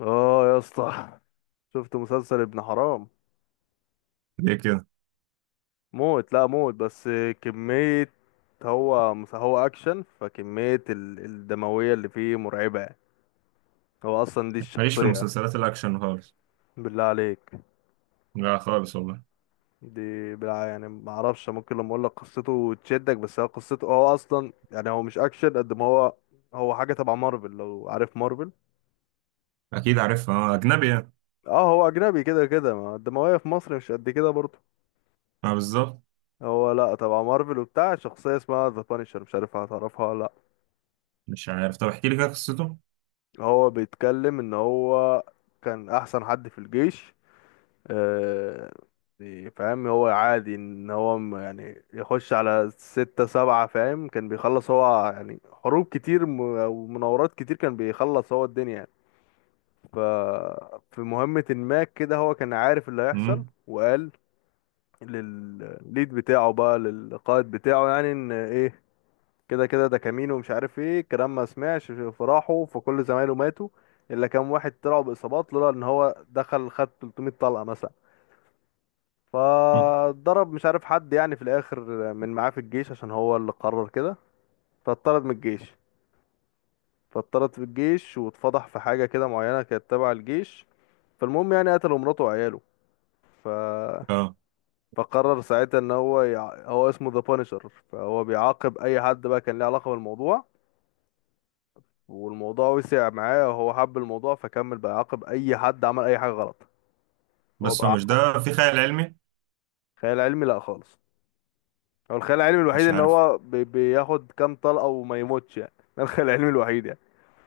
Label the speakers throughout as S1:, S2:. S1: اه، يا اسطى. شفت مسلسل ابن حرام؟
S2: ليه كده؟
S1: موت، لا موت بس كمية. هو اكشن، فكمية الدموية اللي فيه مرعبة يعني. هو اصلا دي
S2: ماليش في
S1: الشخصية.
S2: المسلسلات الاكشن خالص.
S1: بالله عليك،
S2: لا خالص والله.
S1: دي بالله، يعني ما اعرفش، ممكن لما اقول لك قصته تشدك، بس هو قصته، هو اصلا يعني هو مش اكشن قد ما هو هو حاجة تبع مارفل، لو عارف مارفل.
S2: اكيد عارفها، اجنبي يعني.
S1: اه، هو اجنبي، كده كده ما الدموية في مصر مش قد كده برضه.
S2: اه، بالظبط.
S1: هو لا، تبع مارفل وبتاع، شخصية اسمها ذا بانشر، مش عارف هتعرفها ولا.
S2: مش عارف. طب احكي لي كده قصته.
S1: هو بيتكلم ان هو كان احسن حد في الجيش. آه. يعني فاهم، هو عادي ان هو يعني يخش على ستة سبعة، فاهم، كان بيخلص هو يعني حروب كتير ومناورات كتير، كان بيخلص هو الدنيا يعني. ف في مهمة ما كده هو كان عارف اللي هيحصل،
S2: امم
S1: وقال للليد بتاعه بقى، للقائد بتاعه يعني، ان ايه، كده كده ده كمين، ومش عارف ايه الكلام، ما سمعش فراحه، فكل زمايله ماتوا الا كام واحد طلعوا باصابات، لولا ان هو دخل خد 300 طلقه مثلا، فضرب مش عارف حد يعني في الاخر من معاه في الجيش، عشان هو اللي قرر كده. فاتطرد من الجيش، فاتطرد في الجيش، واتفضح في حاجه كده معينه كانت تبع الجيش. فالمهم يعني قتلوا مراته وعياله. ف...
S2: اه،
S1: فقرر ساعتها ان هو هو اسمه ذا بانشر، فهو بيعاقب اي حد بقى كان له علاقه بالموضوع، والموضوع وسع معاه وهو حب الموضوع، فكمل بقى يعاقب اي حد عمل اي حاجه غلط. هو
S2: بس هو
S1: بقى.
S2: مش ده. في خيال علمي.
S1: خيال علمي لا خالص. هو الخيال العلمي الوحيد
S2: مش
S1: ان
S2: عارف.
S1: هو بياخد كام طلقه وما يموتش يعني ده الخيال العلمي الوحيد يعني.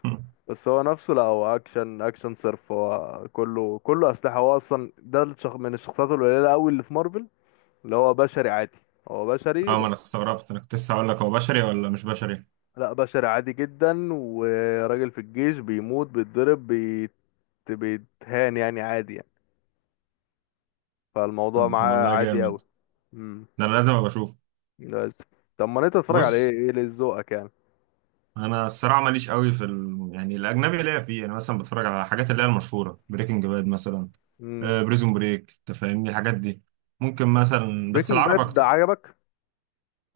S2: مم.
S1: بس هو نفسه لا، هو اكشن اكشن صرف، هو كله كله اسلحه. هو اصلا من الشخصيات القليله قوي اللي في مارفل، اللي هو بشري عادي، هو بشري
S2: اه، ما
S1: بس.
S2: انا استغربت، انا كنت لسه هقول لك هو بشري ولا مش بشري.
S1: لا، بشري عادي جدا، وراجل في الجيش بيموت، بيتضرب، بيتهان يعني، عادي يعني. فالموضوع
S2: طب
S1: معاه
S2: والله
S1: عادي قوي.
S2: جامد.
S1: امم.
S2: ده انا لازم ابقى اشوف.
S1: بس. طب ما انت تتفرج على ايه،
S2: بص،
S1: ايه اللي ذوقك يعني؟
S2: انا الصراحه ماليش قوي في ال... يعني الاجنبي ليا فيه. انا مثلا بتفرج على الحاجات اللي هي المشهوره، بريكنج باد مثلا.
S1: امم.
S2: بريزون بريك، انت فاهمني الحاجات دي. ممكن مثلا، بس
S1: بريكنج
S2: العرب
S1: باد ده
S2: اكتر.
S1: عجبك؟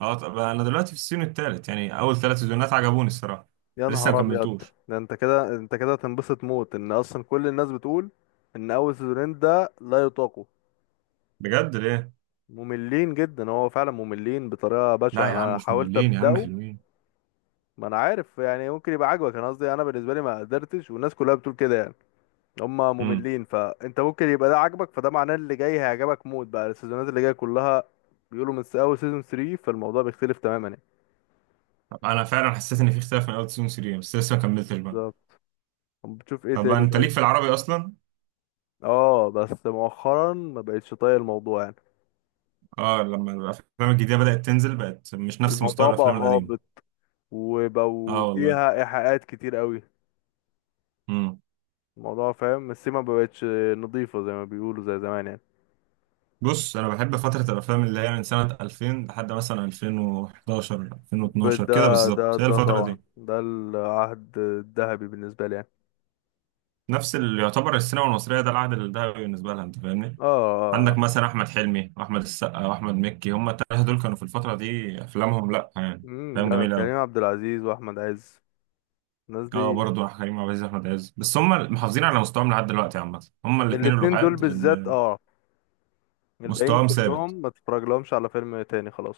S2: اه، طب انا دلوقتي في السيزون الثالث، يعني اول ثلاث سيزونات عجبوني الصراحه.
S1: يا
S2: لسه ما
S1: نهار ابيض.
S2: كملتوش.
S1: ده انت كده، انت كده تنبسط موت، ان اصلا كل الناس بتقول ان اول سيزونين ده لا يطاقوا.
S2: بجد؟ ليه؟
S1: مملين جدا، هو فعلا مملين بطريقه
S2: لا
S1: بشعه،
S2: يا عم
S1: انا
S2: مش
S1: حاولت
S2: مملين، يا عم
S1: ابداه.
S2: حلوين.
S1: ما انا عارف يعني، ممكن يبقى عاجبك، انا قصدي انا بالنسبه لي ما قدرتش، والناس كلها بتقول كده يعني هما
S2: امم.
S1: مملين، فانت ممكن يبقى ده عاجبك، فده معناه اللي جاي هيعجبك موت بقى السيزونات اللي جايه كلها. بيقولوا من اول سيزون 3 فالموضوع بيختلف تماما يعني.
S2: طب انا فعلا حسيت ان في اختلاف من اول سيزون 3، بس لسه ما كملتش بقى.
S1: بالظبط. طب بتشوف ايه
S2: طب
S1: تاني
S2: انت
S1: طيب؟
S2: ليك في العربي اصلا.
S1: اه، بس مؤخرا ما بقتش طايق الموضوع يعني.
S2: اه، لما الافلام الجديده بدات تنزل بقت مش نفس مستوى
S1: الموضوع بقى
S2: الافلام القديمه.
S1: هابط،
S2: اه
S1: وبقوا
S2: والله.
S1: فيها ايحاءات كتير قوي.
S2: امم.
S1: الموضوع، فاهم، السيما ما بقتش نظيفه زي ما بيقولوا زي زمان يعني.
S2: بص، انا بحب فتره الافلام اللي هي من سنه 2000 لحد مثلا 2011،
S1: ده
S2: 2012، كده
S1: ده
S2: بالظبط هي
S1: ده
S2: الفتره
S1: طبعا
S2: دي.
S1: ده العهد الذهبي بالنسبه لي يعني.
S2: نفس اللي يعتبر السينما المصريه ده العهد الذهبي بالنسبه لها، انت فاهمني.
S1: اه.
S2: عندك
S1: اه.
S2: مثلا احمد حلمي واحمد السقا واحمد مكي، هم الثلاثه دول كانوا في الفتره دي افلامهم، لا يعني. افلام
S1: لا،
S2: جميله قوي.
S1: كريم عبد العزيز واحمد عز، الناس
S2: اه
S1: دي.
S2: برضه كريم عبد العزيز، احمد عز، بس هم محافظين على مستواهم لحد دلوقتي عامه، هم الاثنين
S1: الاتنين دول
S2: الوحيد
S1: بالذات،
S2: اللي
S1: اه. الباقيين
S2: مستواهم
S1: كلهم
S2: ثابت.
S1: ما تتفرج لهمش على فيلم تاني خلاص.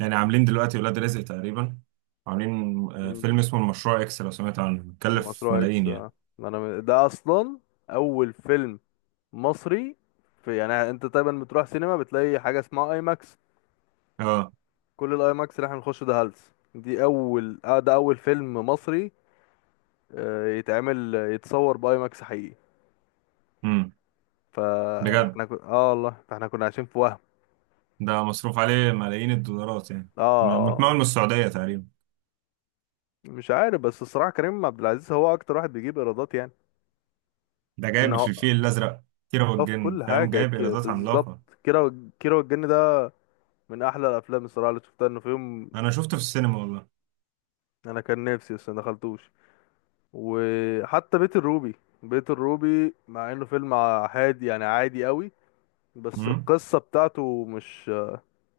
S2: يعني عاملين دلوقتي ولاد رزق تقريبا. عاملين
S1: مم.
S2: فيلم اسمه المشروع اكس، لو سمعت عنه كلف
S1: مشروع اكس،
S2: ملايين يعني.
S1: آه. ما انا ده اصلا اول فيلم مصري في، يعني انت دايما بتروح سينما بتلاقي حاجه اسمها اي ماكس.
S2: اه.
S1: كل الاي ماكس اللي احنا بنخش ده هلس، دي اول، ده اول فيلم مصري، آه، يتعمل يتصور باي ماكس حقيقي.
S2: امم. بجد.
S1: فاحنا كنا والله، فاحنا كنا عايشين في وهم.
S2: ده مصروف عليه ملايين الدولارات يعني.
S1: اه. آه.
S2: متمول
S1: آه.
S2: من السعوديه تقريبا.
S1: مش عارف، بس الصراحه كريم عبد العزيز هو اكتر واحد بيجيب ايرادات يعني.
S2: ده
S1: ان
S2: جايب في
S1: هو.
S2: الفيل الازرق، كيرة
S1: اه، في
S2: والجن،
S1: كل
S2: فاهم؟
S1: حاجة
S2: جايب ايرادات
S1: بالظبط.
S2: عملاقه.
S1: كيرة والجن ده من أحلى الأفلام الصراحة اللي شفتها إنه في يوم.
S2: انا شفته في السينما والله.
S1: أنا كان نفسي، بس ما دخلتوش. وحتى بيت الروبي. بيت الروبي، مع إنه فيلم عادي يعني عادي قوي، بس
S2: امم.
S1: القصة بتاعته مش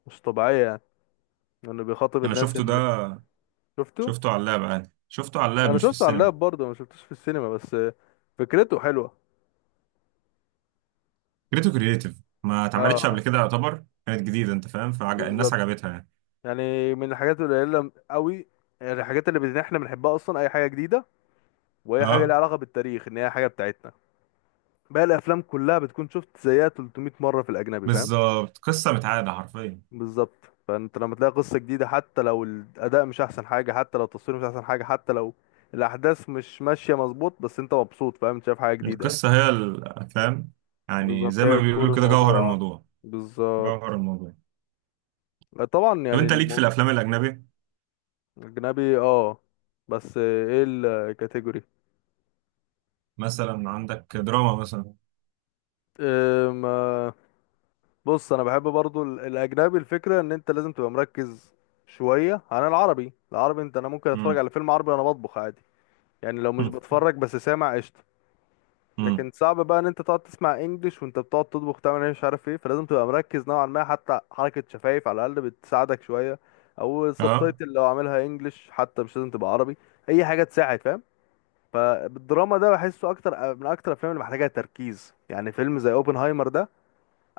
S1: مش طبيعية يعني، إنه بيخاطب
S2: انا
S1: الناس
S2: شفته ده،
S1: اللي. شفته.
S2: شفته على اللاب عادي، شفته على اللاب
S1: أنا
S2: مش في
S1: شفته على
S2: السينما.
S1: اللاب برضه، ما شفتوش في السينما، بس فكرته حلوة.
S2: فكرته كرييتيف. ما اتعملتش قبل
S1: اه.
S2: كده، يعتبر كانت جديده، انت فاهم؟ الناس
S1: بالظبط.
S2: عجبتها يعني.
S1: يعني من الحاجات القليلة قوي، يعني الحاجات اللي احنا بنحبها أصلا أي حاجة جديدة، وهي حاجه ليها
S2: اه
S1: علاقه بالتاريخ، ان هي حاجه بتاعتنا. باقي الافلام كلها بتكون شفت زيها 300 مره في الاجنبي، فاهم.
S2: بالظبط، قصه متعاده حرفيا.
S1: بالظبط. فانت لما تلاقي قصه جديده، حتى لو الاداء مش احسن حاجه، حتى لو التصوير مش احسن حاجه، حتى لو الاحداث مش ماشيه مظبوط، بس انت مبسوط، فاهم، انت شايف حاجه جديده يعني.
S2: القصه هي فاهم. يعني
S1: بالظبط،
S2: زي
S1: هي
S2: ما
S1: كور
S2: بيقولوا كده، جوهر
S1: الموضوع، آه.
S2: الموضوع.
S1: بالظبط.
S2: جوهر الموضوع.
S1: لا، طبعا
S2: طب
S1: يعني
S2: انت ليك في الافلام الاجنبي.
S1: الاجنبي، اه. بس ايه الكاتيجوري؟
S2: مثلا عندك دراما مثلا.
S1: بص، انا بحب برضو الاجنبي، الفكره ان انت لازم تبقى مركز شويه عن العربي. العربي انت، انا ممكن اتفرج
S2: امم.
S1: على فيلم عربي وانا بطبخ عادي يعني، لو مش بتفرج بس سامع، قشطه.
S2: امم.
S1: لكن صعب بقى ان انت تقعد تسمع انجليش وانت بتقعد تطبخ، تعمل ايه، مش عارف ايه، فلازم تبقى مركز نوعا ما، حتى حركه شفايف على الاقل بتساعدك شويه، او
S2: اه.
S1: السبتايتل لو عاملها انجليش حتى، مش لازم تبقى عربي، اي حاجه تساعد، فاهم. فالدراما ده بحسه اكتر، من اكتر الافلام اللي محتاجه تركيز يعني. فيلم زي اوبنهايمر ده،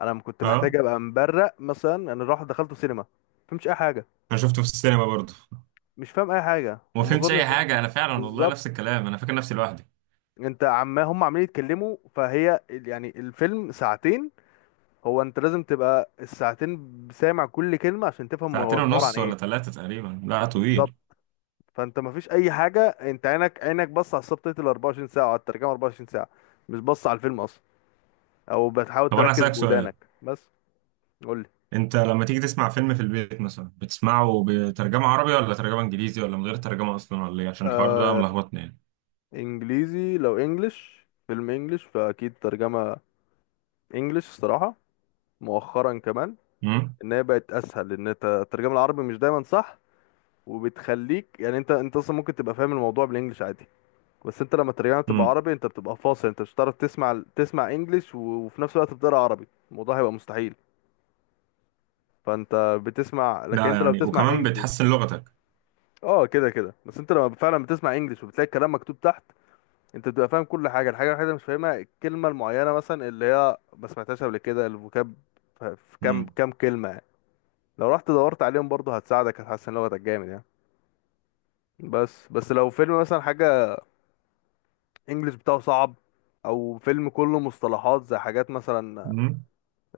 S1: انا كنت محتاج
S2: اه،
S1: ابقى مبرق مثلا. انا راح دخلته سينما، فهمش اي حاجه.
S2: انا شفته في السينما برضه.
S1: مش فاهم اي حاجه،
S2: وما
S1: وما
S2: فهمتش
S1: اظنش.
S2: اي حاجه، انا فعلا والله نفس
S1: بالظبط.
S2: الكلام، انا فاكر نفسي لوحدي.
S1: انت عما هم عمالين يتكلموا، يعني الفيلم ساعتين، هو انت لازم تبقى الساعتين سامع كل كلمه عشان تفهم هو
S2: ساعتين
S1: الحوار عن
S2: ونص ولا
S1: ايه.
S2: ثلاثة تقريبا، لا
S1: بالظبط.
S2: طويل.
S1: فانت ما فيش اي حاجه، انت عينك بص على السبتايتل 24 ساعه وعلى الترجمه 24 ساعه، مش بص على الفيلم اصلا، او بتحاول
S2: طب أنا
S1: تركز
S2: هسألك سؤال.
S1: بودانك. بس، قول لي.
S2: أنت لما تيجي تسمع فيلم في البيت مثلا بتسمعه بترجمة عربي ولا ترجمة إنجليزي ولا من غير ترجمة أصلا ولا إيه؟ عشان الحوار ده
S1: آه.
S2: ملخبطني يعني.
S1: انجليزي، لو انجلش، فيلم انجلش فاكيد ترجمه انجلش الصراحة، مؤخرا كمان،
S2: امم.
S1: ان هي بقت اسهل، ان انت الترجمة العربي مش دايما صح، وبتخليك يعني انت اصلا ممكن تبقى فاهم الموضوع بالانجلش عادي، بس انت لما الترجمة بتبقى
S2: امم.
S1: عربي انت بتبقى فاصل، انت مش هتعرف تسمع انجلش وفي نفس الوقت بتقرا عربي، الموضوع هيبقى مستحيل. فانت بتسمع، لكن
S2: ده
S1: انت لو
S2: يعني
S1: بتسمع
S2: وكمان
S1: انجلش،
S2: بتحسن لغتك.
S1: اه كده كده. بس انت لما فعلا بتسمع انجلش وبتلاقي الكلام مكتوب تحت، انت بتبقى فاهم كل حاجة، الحاجة الوحيدة اللي مش فاهمها الكلمة المعينة مثلا اللي هي ما سمعتهاش قبل كده، الفوكاب، في كام
S2: امم.
S1: كام كلمة، لو رحت دورت عليهم برضه هتساعدك، هتحسن لغتك جامد يعني. بس لو فيلم مثلا حاجة، انجلش بتاعه صعب، او فيلم كله مصطلحات زي حاجات مثلا،
S2: امم.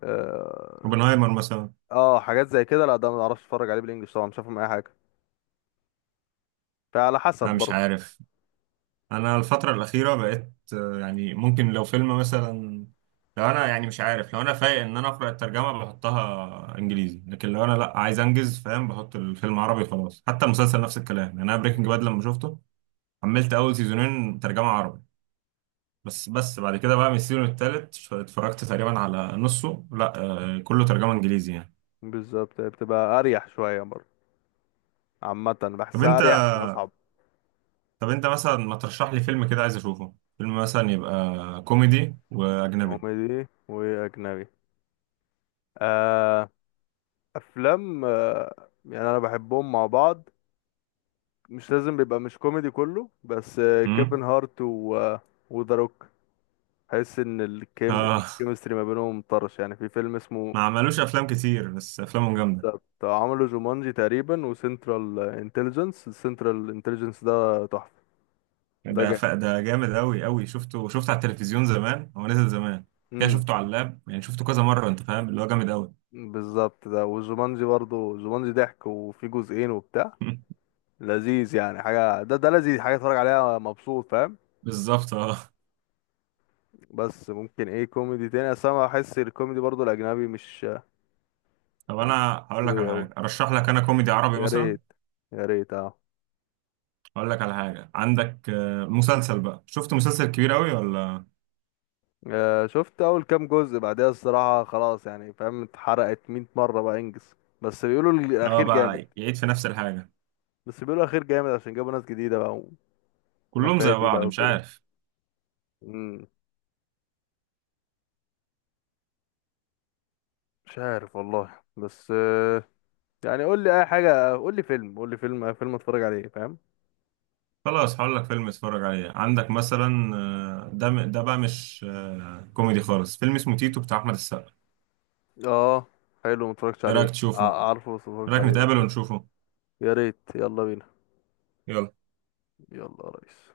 S1: اه،
S2: اوبنهايمر مثلا.
S1: آه، حاجات زي كده، لا، ده ما اعرفش اتفرج عليه بالانجلش، طبعا مش هفهم اي حاجة، فعلى حسب
S2: أنا مش
S1: برضه.
S2: عارف. انا الفتره الاخيره بقيت يعني ممكن لو فيلم مثلا، لو انا يعني مش عارف، لو انا فايق ان انا اقرا الترجمه بحطها انجليزي، لكن لو انا لا عايز انجز فاهم، بحط الفيلم عربي خلاص. حتى المسلسل نفس الكلام، يعني انا بريكنج
S1: مم.
S2: باد لما شفته، حملت اول سيزونين ترجمه عربي. بس بعد كده بقى من السيزون التالت اتفرجت تقريبا على نصه، لا كله ترجمه انجليزي يعني.
S1: بالظبط، بتبقى اريح شوية برضه. عامة
S2: طب
S1: بحسها
S2: انت
S1: اريح مش اصعب.
S2: طب انت مثلا ما ترشح لي فيلم كده عايز اشوفه، فيلم مثلا يبقى كوميدي واجنبي.
S1: كوميدي واجنبي، آه. افلام، يعني انا بحبهم مع بعض، مش لازم بيبقى مش كوميدي كله، بس كيفن هارت و آه، وذا روك، حس ان الكيم
S2: امم.
S1: الكيمستري ما بينهم طرش يعني. في فيلم اسمه،
S2: ما عملوش افلام كتير بس افلامهم جامده.
S1: عملوا جومانجي تقريبا، وسنترال انتليجنس، السنترال انتليجنس ده تحفة، ده جامد.
S2: ده جامد قوي قوي، شفته، شفته على التلفزيون زمان، هو نزل زمان كده.
S1: امم.
S2: شفته على اللاب يعني، شفته كذا مره انت فاهم، اللي هو جامد قوي.
S1: بالظبط، ده وجومانجي برضو، جومانجي ضحك وفي جزئين وبتاع، لذيذ يعني، حاجة ده لذيذ، حاجة اتفرج عليها مبسوط، فاهم.
S2: بالظبط اه.
S1: بس ممكن ايه كوميدي تاني، اصل انا بحس الكوميدي برضو الاجنبي مش
S2: طب انا هقول لك
S1: دوي
S2: على
S1: اوي.
S2: حاجه، ارشح لك انا كوميدي عربي
S1: يا
S2: مثلا.
S1: ريت، يا ريت، اه.
S2: هقول لك على حاجه. عندك مسلسل بقى، شفت مسلسل كبير قوي ولا؟
S1: آه. شفت اول كام جزء، بعدها الصراحة خلاص يعني، فاهم، اتحرقت 100 مرة بقى، انجز. بس بيقولوا
S2: اه
S1: الاخير جامد.
S2: بقى يعيد في نفس الحاجه.
S1: بس بيقولوا الاخير جامد، عشان جابوا ناس جديدة بقى،
S2: كلهم زي
S1: ونفادي
S2: بعض
S1: بقى
S2: مش
S1: وكده.
S2: عارف.
S1: مم، مش عارف والله، بس يعني، قول لي اي حاجة، قول لي فيلم، قول لي فيلم، أي فيلم اتفرج عليه، فاهم.
S2: خلاص هقول لك فيلم اتفرج عليه، عندك مثلا ده بقى مش كوميدي خالص، فيلم اسمه تيتو بتاع احمد السقا.
S1: اه، حلو، متفرجتش
S2: ايه
S1: عليه،
S2: رايك تشوفه؟ ايه
S1: عارفه بس متفرجتش
S2: رايك
S1: عليه، بس
S2: نتقابل
S1: قشطة.
S2: ونشوفه؟
S1: يا ريت، يلا بينا.
S2: يلا.
S1: يلا يا ريس.